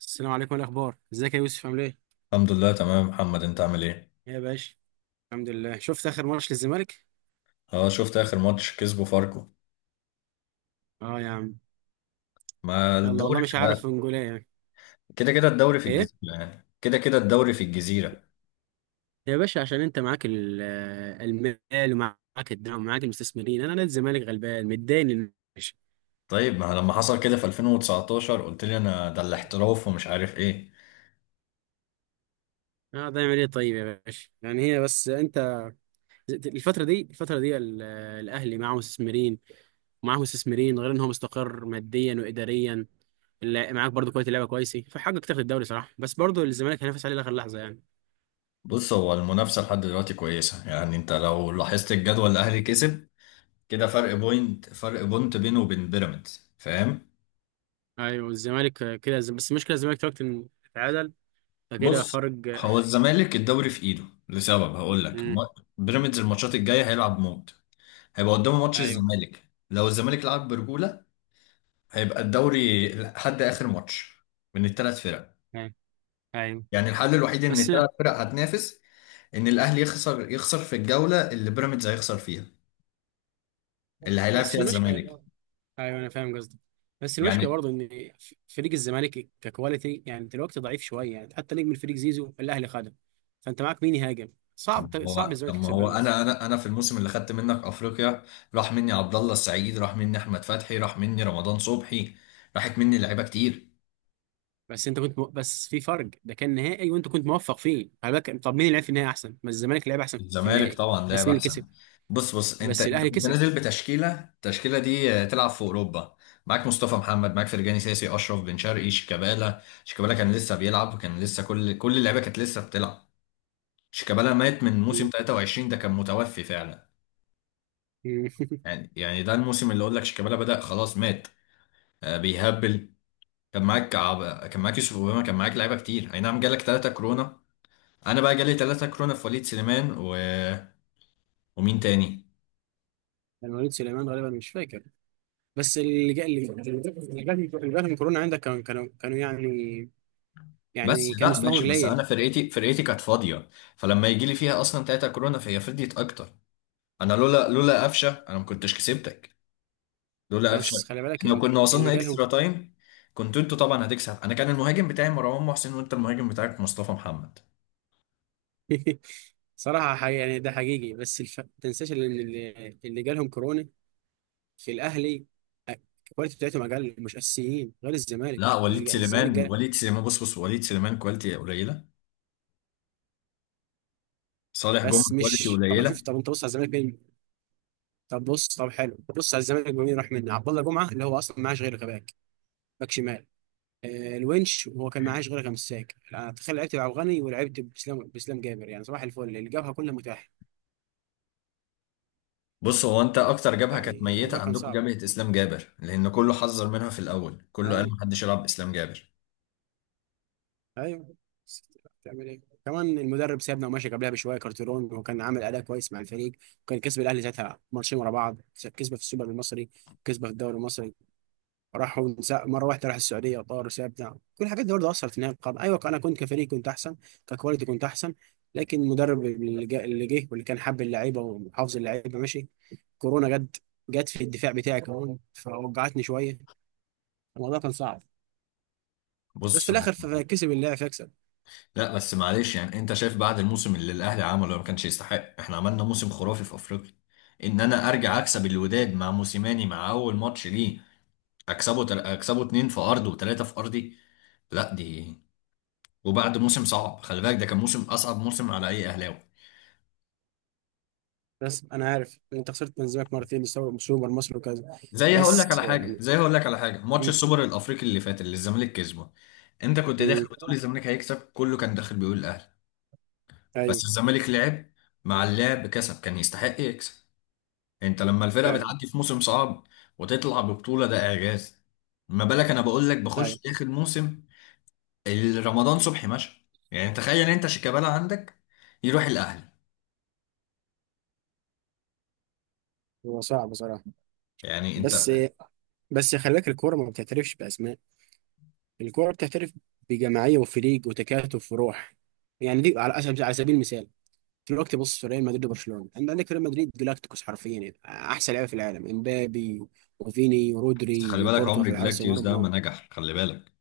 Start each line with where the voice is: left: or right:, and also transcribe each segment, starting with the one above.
right: السلام عليكم، إيه الاخبار؟ ازيك يا يوسف؟ عامل ايه؟
left: الحمد لله تمام محمد، انت عامل ايه؟
right: إيه يا باشا؟ الحمد لله. شفت اخر ماتش للزمالك؟
left: اه شفت اخر ماتش كسبه فاركو.
right: اه يا عم.
left: ما
right: يلا والله
left: الدوري في
right: مش
left: ده.
right: عارف انجوليه يعني.
left: كده كده الدوري في
right: ايه
left: الجزيرة، يعني كده كده الدوري في الجزيرة.
right: يا باشا، عشان انت معاك المال ومعاك الدعم ومعاك المستثمرين. انا نادي الزمالك غلبان متداين يا باشا.
left: طيب ما لما حصل كده في 2019 قلت لي انا ده الاحتراف ومش عارف ايه.
right: اه ده يعمل ايه طيب يا باشا؟ يعني هي بس انت الفتره دي الاهلي معاه مستثمرين، ومعاه مستثمرين غير ان هو مستقر ماديا واداريا. معاك برضو كواليتي لعيبه كويسه، فحقق تاخد الدوري صراحه، بس برضو الزمالك هينافس عليه لاخر لحظه يعني.
left: بص هو المنافسة لحد دلوقتي كويسة، يعني انت لو لاحظت الجدول الاهلي كسب كده، فرق بوينت فرق بوينت بينه وبين بيراميدز، فاهم؟
right: ايوه، الزمالك كده، بس المشكله الزمالك دلوقتي إن اتعادل فكده
left: بص،
right: فرق.
left: هو الزمالك الدوري في ايده لسبب هقول لك.
right: امم.
left: بيراميدز الماتشات الجاية هيلعب موت. هيبقى قدامه ماتش
right: ايوه،
left: الزمالك. لو الزمالك لعب برجولة هيبقى الدوري لحد آخر ماتش من الثلاث فرق.
right: ايوه، ايوه.
left: يعني الحل الوحيد إن
right: بس
left: الثلاث فرق هتنافس، إن الأهلي يخسر، يخسر في الجولة اللي بيراميدز هيخسر فيها، اللي هيلاعب
right: بس
left: فيها
right: المشكله،
left: الزمالك.
right: ايوه انا فاهم قصدك، بس المشكله
left: يعني
right: برضه ان فريق الزمالك ككواليتي يعني دلوقتي ضعيف شويه يعني، حتى نجم الفريق زيزو الاهلي خده. فانت معاك مين يهاجم؟
left: طب
right: صعب
left: ما
right: صعب
left: هو طب
right: الزمالك
left: ما
right: يكسب
left: هو
right: بيراميدز.
left: أنا في الموسم اللي خدت منك أفريقيا، راح مني عبد الله السعيد، راح مني أحمد فتحي، راح مني رمضان صبحي، راحت مني لعيبة كتير.
right: بس انت كنت بس في فرق، ده كان نهائي وانت كنت موفق فيه، على بالك طب مين اللي لعب في النهائي احسن؟ ما الزمالك لعب احسن في
left: الزمالك
right: النهائي.
left: طبعا
right: بس
left: لعب
right: مين اللي
left: احسن.
right: كسب؟
left: بص انت
right: بس
left: انت
right: الاهلي
left: كنت
right: كسب.
left: نازل بتشكيله، التشكيله دي تلعب في اوروبا. معاك مصطفى محمد، معاك فرجاني ساسي، اشرف بن شرقي، شيكابالا. شيكابالا كان لسه بيلعب وكان لسه كل اللعيبه كانت لسه بتلعب. شيكابالا مات من
right: مم.
left: موسم 23، ده كان متوفي فعلا. يعني ده الموسم اللي اقول لك شيكابالا بدأ خلاص مات. بيهبل. كان معاك كان معاك يوسف اوباما، كان معاك لعيبه كتير. اي نعم جالك ثلاثه كورونا. انا بقى جالي ثلاثه كورونا، في وليد سليمان ومين تاني.
right: كان وليد سليمان غالبا، مش فاكر. بس اللي جا اللي اللي جات من كورونا عندك كانوا يعني،
left: بس
right: يعني كان
left: لا
right: مستواهم
left: ماشي، بس انا
right: قليل.
left: فرقتي كانت فاضيه، فلما يجي لي فيها اصلا تلاته كورونا فهي فضيت اكتر. انا لولا قفشه انا ما كنتش كسبتك، لولا قفشه.
right: بس خلي بالك
left: احنا كنا
right: اللي
left: وصلنا
right: جالهم
left: اكسترا تايم. كنت انتوا طبعا هتكسب. انا كان المهاجم بتاعي مروان محسن، وانت المهاجم بتاعك مصطفى محمد.
right: صراحة حقيقي يعني، ده حقيقي، بس ما تنساش ان اللي جالهم كورونا في الاهلي، الكواليتي بتاعتهم اقل، مش اساسيين غير
left: لا
right: الزمالك
left: وليد
right: الزمالك
left: سليمان،
right: جال.
left: وليد سليمان بص بص وليد سليمان كواليتي قليله. صالح جمعه
right: بس
left: كواليتي
right: مش، طب
left: قليله.
right: شوف، طب انت بص على الزمالك مين؟ طب بص، طب حلو، بص على الزمالك مين راح منه. عبد الله جمعة اللي هو اصلا معاش غير غباك، باك شمال. الونش وهو كان معاه شغل مساك. انا تخيل لعبت بعبد الغني، ولعبت باسلام جابر، يعني صباح الفل اللي جابها كلها متاحه.
left: بص هو انت اكتر جبهه كانت
right: يعني الموضوع
left: ميته
right: كان
left: عندكم
right: صعب.
left: جبهه اسلام جابر، لان كله حذر منها في الاول، كله قال
right: ايوه،
left: محدش يلعب اسلام جابر.
right: ايوه، بس تعمل ايه؟ كمان المدرب سابنا ومشى قبلها بشويه كارتيرون، وكان عامل اداء كويس مع الفريق، وكان كسب الاهلي ساعتها ماتشين ورا بعض، كسبه في السوبر المصري، كسبه في الدوري المصري. راحوا مره واحده راح السعوديه وطار وسابنا. كل الحاجات دي برضه اثرت في نهايه القرن. ايوه، انا كنت كفريق كنت احسن، ككواليتي كنت احسن. لكن المدرب اللي جه واللي كان حب اللعيبه وحافظ اللعيبه ماشي، كورونا جت. جت في الدفاع بتاعي كمان، فوجعتني شويه. الموضوع كان صعب. بس في
left: بص،
right: الاخر كسب اللاعب يكسب.
left: لا بس معلش، يعني انت شايف بعد الموسم اللي الاهلي عمله ما كانش يستحق. احنا عملنا موسم خرافي في افريقيا، ان انا ارجع اكسب الوداد مع موسيماني مع اول ماتش ليه. اكسبه اكسبه اتنين في ارضه وتلاته في ارضي. لا دي، وبعد موسم صعب، خلي بالك ده كان موسم اصعب موسم على اي اهلاوي.
right: بس انا عارف انت خسرت من زمانك مرتين، سوبر مصر وكذا.
left: زي هقول لك على
right: بس
left: حاجه
right: يعني.
left: زي هقول لك على حاجه ماتش
right: م-
left: السوبر الافريقي اللي فات اللي الزمالك كسبه، انت كنت داخل
right: م-
left: بتقول الزمالك هيكسب، كله كان داخل بيقول الاهلي.
right: ايوه،
left: بس الزمالك لعب، مع اللعب كسب، كان يستحق يكسب. انت لما الفرقه
right: فعلا.
left: بتعدي في موسم صعب وتطلع ببطوله ده اعجاز. ما بالك انا بقول لك بخش
right: ايوه.
left: اخر موسم. رمضان صبحي ماشي. يعني تخيل انت، شيكابالا عندك يروح الاهلي.
right: هو صعب بصراحه.
left: يعني انت
right: بس بس خلي بالك الكوره ما بتعترفش باسماء. الكورة بتحترف بجماعية وفريق وتكاتف وروح. يعني دي على سبيل المثال، دلوقتي بص في ريال مدريد وبرشلونة. انت عندك ريال مدريد جلاكتيكوس، حرفيا يعني احسن لعيبة في العالم، امبابي وفيني
left: خلي
right: ورودري
left: بالك،
right: وكورتوا
left: عمر
right: في حارس
left: جلاكتيوس ده ما
right: المرمى.
left: نجح، خلي بالك.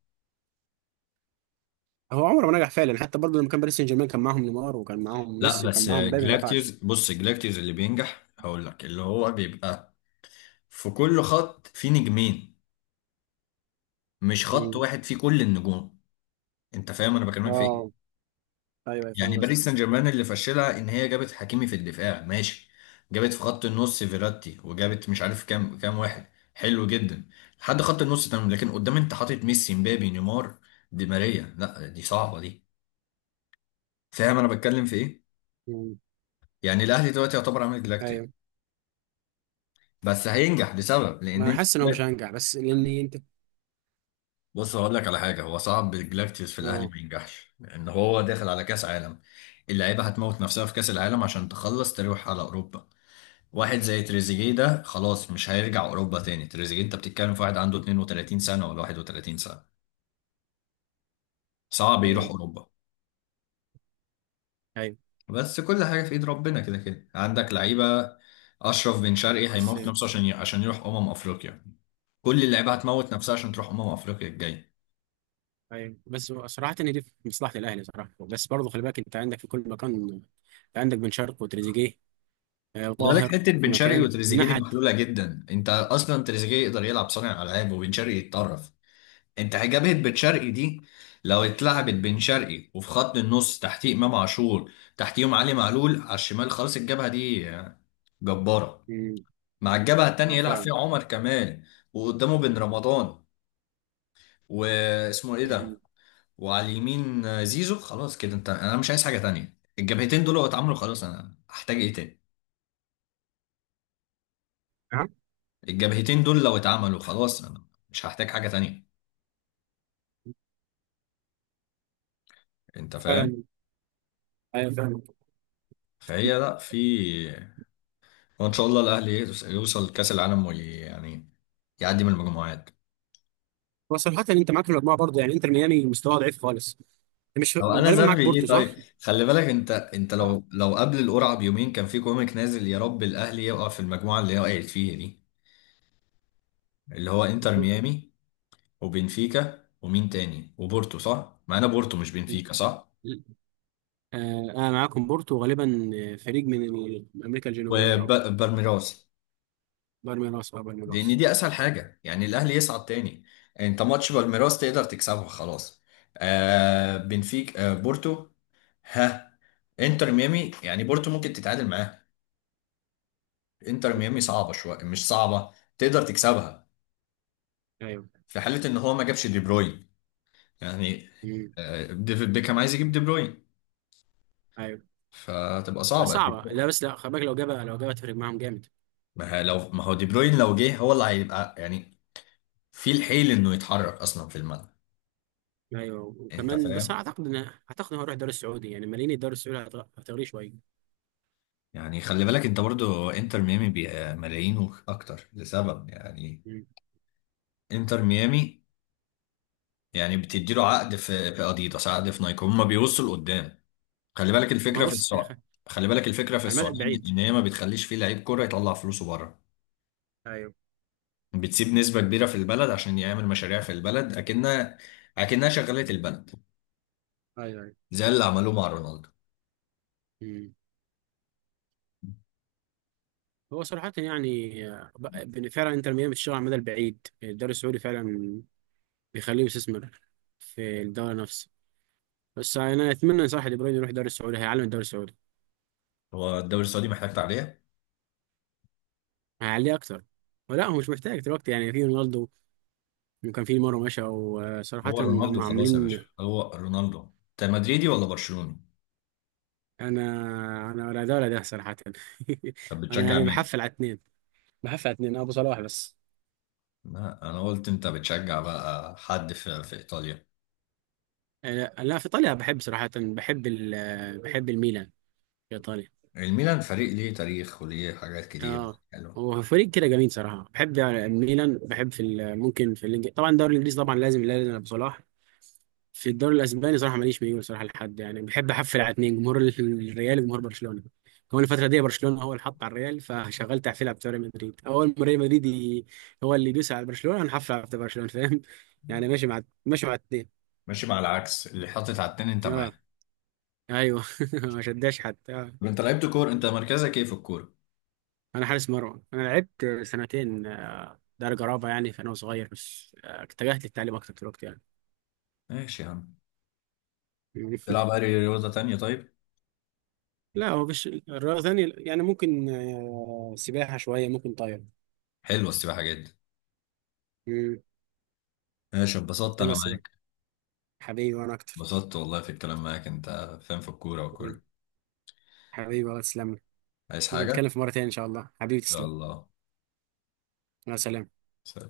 right: هو عمره ما نجح فعلا. حتى برضه لما كان باريس سان جيرمان كان معاهم نيمار وكان معاهم
left: لا
right: ميسي وكان
left: بس
right: معاهم مبابي، ما
left: جلاكتيوس،
right: نفعش.
left: بص، جلاكتيوس اللي بينجح هقول لك، اللي هو بيبقى في كل خط في نجمين، مش خط
right: مم.
left: واحد فيه كل النجوم. انت فاهم انا بكلمك في
right: اه.
left: ايه؟
right: ايوه، أيوة،
left: يعني
right: فاهم قصدك.
left: باريس سان جيرمان اللي فشلها ان هي جابت حكيمي في الدفاع، ماشي. جابت في خط النص فيراتي، وجابت مش عارف كام واحد، حلو جدا لحد خط النص تمام. لكن قدام انت حاطط ميسي، مبابي، نيمار، دي ماريا. لا دي صعبه دي. فاهم انا بتكلم في ايه؟
right: مم.
left: يعني الاهلي دلوقتي يعتبر عامل جلاكتيك،
right: ايوه.
left: بس هينجح لسبب،
right: ما
left: لان
right: انا
left: انت
right: حاسس ان هو مش
left: لا،
right: هينجح، بس لان انت.
left: بص هقول لك على حاجه، هو صعب الجلاكتيوس في الاهلي
right: اه.
left: ما ينجحش، لان هو داخل على كاس عالم. اللعيبه هتموت نفسها في كاس العالم عشان تخلص تروح على اوروبا. واحد زي تريزيجيه ده خلاص مش هيرجع اوروبا تاني. تريزيجيه انت بتتكلم في واحد عنده 32 سنه ولا 31 سنه، صعب يروح
right: ايوه،
left: اوروبا.
right: ايوه.
left: بس كل حاجه في ايد ربنا، كده كده عندك لعيبه. اشرف بن شرقي
right: بس.
left: هيموت نفسه عشان يروح افريقيا. كل اللعيبه هتموت نفسها عشان تروح افريقيا الجايه.
right: ايوه بس، هو صراحة ان دي في مصلحة الاهلي صراحة. بس برضه خلي بالك انت عندك في كل مكان. انت عندك بن شرقي وتريزيجيه
left: خلي بالك
right: وطاهر
left: حته
right: في
left: بن شرقي
right: مكان
left: وتريزيجيه دي
right: نحت.
left: محلوله جدا، انت اصلا تريزيجيه يقدر يلعب صانع العاب، وبن شرقي يتطرف. انت جبهة بن شرقي دي لو اتلعبت بن شرقي، وفي خط النص تحتيه امام عاشور، تحتيهم علي معلول على الشمال خالص، الجبهة دي جبارة.
right: مم،
left: مع الجبهة التانية يلعب
right: فعلا.
left: فيها عمر كمال، وقدامه بن رمضان، واسمه ايه
right: مم.
left: ده، وعلى اليمين زيزو. خلاص كده، انت انا مش عايز حاجة تانية. الجبهتين دول لو اتعملوا خلاص انا هحتاج ايه تاني؟
right: نعم.
left: الجبهتين دول لو اتعملوا خلاص انا مش هحتاج حاجة تانية. انت فاهم؟
right: فعلا. ايوه، فعلا.
left: فهي لا في، وان شاء الله الاهلي يوصل كاس العالم وي يعني يعدي من المجموعات.
right: هو صراحة انت معاك الاربعة برضه، يعني انتر ميامي مستواه ضعيف خالص. أنت مش
left: او انا
right: غالبا
left: ذنبي
right: معاك
left: ايه
right: بورتو
left: طيب.
right: صح؟
left: خلي بالك انت، انت
right: آه،
left: لو قبل القرعه بيومين كان في كوميك نازل يا رب الاهلي يقع في المجموعه اللي هي وقعت فيها دي، اللي هو انتر ميامي وبنفيكا ومين تاني، وبورتو صح؟ معانا بورتو مش بنفيكا، صح؟
right: انا معاكم بورتو وغالبا فريق من امريكا الجنوبيه، او
left: وبالميراس.
right: بالميراس او
left: لان
right: بالميراس.
left: دي اسهل حاجه يعني الاهلي يصعد تاني. انت ماتش بالميراس تقدر تكسبه، خلاص. آه بنفيك، آه بورتو، ها، انتر ميامي. يعني بورتو ممكن تتعادل معاه، انتر ميامي صعبه شويه، مش صعبه، تقدر تكسبها،
right: ايوه.
left: في حاله ان هو ما جابش دي بروين. يعني
right: مم.
left: ديفيد بيكهام عايز يجيب دي بروين،
right: ايوه
left: فتبقى
right: بس
left: صعبه دي
right: صعبه،
left: بروين.
right: لا بس لا، خلي بالك، لو جابها تفرق معاهم جامد.
left: ما هي- لو، ما هو دي بروين لو جه هو اللي هيبقى يعني في الحيل انه يتحرك اصلا في الملعب.
right: ايوه
left: انت
right: وكمان، بس
left: فاهم؟
right: اعتقد ان، اعتقد ان هروح الدوري السعودي يعني ماليني، الدوري السعودي هتغريه شويه.
left: يعني خلي بالك، انت برضو انتر ميامي ملايين اكتر لسبب يعني،
right: مم.
left: انتر ميامي يعني بتديله عقد في اديداس، عقد في نايك، هما بيوصوا لقدام، خلي بالك
right: ما
left: الفكره في
right: بص يا اخي،
left: السعر. خلي بالك الفكره في
right: على المدى
left: السعوديه ان
right: البعيد.
left: إن هي ما بتخليش فيه لعيب كوره يطلع فلوسه بره،
right: ايوه،
left: بتسيب نسبه كبيره في البلد عشان يعمل مشاريع في البلد، اكنها اكنها شغاله البلد،
right: ايوه، ايوه.
left: زي اللي عملوه مع رونالدو.
right: مم. هو صراحه يعني فعلا، انتر ميامي بتشتغل على المدى البعيد. الدوري السعودي فعلا بيخليه يستثمر في الدوري نفسه. بس انا اتمنى صراحه دي بروين يروح الدوري السعودي، هيعلم الدوري السعودي،
left: هو الدوري السعودي محتاج تعليق.
right: هيعليه اكتر. ولا هو مش محتاج دلوقتي؟ يعني في رونالدو، وكان في مره مشى، وصراحه
left: هو رونالدو
right: هم
left: خلاص يا باشا،
right: عاملين.
left: هو رونالدو. انت مدريدي ولا برشلوني؟
right: انا انا ولا ده ولا ده صراحه.
left: طب
right: انا
left: بتشجع
right: يعني
left: مين؟
right: بحفل على اتنين، بحفل على اتنين ابو صلاح بس.
left: لا انا قلت انت بتشجع بقى حد في, ايطاليا.
right: لا، في ايطاليا بحب صراحه، بحب ال آه، بحب الميلان في ايطاليا.
left: الميلان فريق ليه تاريخ وليه حاجات كتير
right: اه،
left: حلوه.
right: هو فريق كده جميل صراحه، بحب يعني الميلان. بحب ممكن في الانجليزي، طبعا الدوري الانجليزي طبعا لازم لازم ابو صلاح. في الدوري الاسباني صراحه ماليش ميول صراحه لحد، يعني بحب احفل على اتنين، جمهور الريال وجمهور برشلونه. كمان الفتره دي برشلونه هو اللي حط على الريال، فشغال تحفيل بتوع ريال مدريد. اول ما ريال مدريد هو اللي يدوس على برشلونه هنحفل على بتوع برشلونه، فاهم؟ يعني ماشي مع الاتنين
left: ماشي مع العكس، اللي حاطط على التاني انت معاه.
right: اه. ايوه. ما شداش حد آه.
left: طب انت لعبت كورة؟ انت مركزك ايه في الكورة؟
right: انا حارس مرمى، انا لعبت سنتين درجه رابعه يعني فانا صغير. بس اتجهت للتعليم اكتر في الوقت يعني.
left: ماشي يا عم. تلعب اي رياضة تانية طيب؟
right: لا هو مش رياضه ثانيه يعني، ممكن سباحه شويه، ممكن طايره.
left: حلوة السباحة جدا. ماشي، اتبسطت
right: حلوه
left: انا
right: السباق.
left: معاك.
right: حبيبي وانا اكتر.
left: اتبسطت والله في الكلام معاك، انت فاهم في الكورة
right: حبيبي.
left: وكل.
right: حبيبي والله، تسلم لي.
left: عايز حاجة ان
right: ونتكلم في مره تانيه ان شاء الله، حبيبي
left: شاء
right: تسلم.
left: الله.
right: مع السلامه.
left: سلام.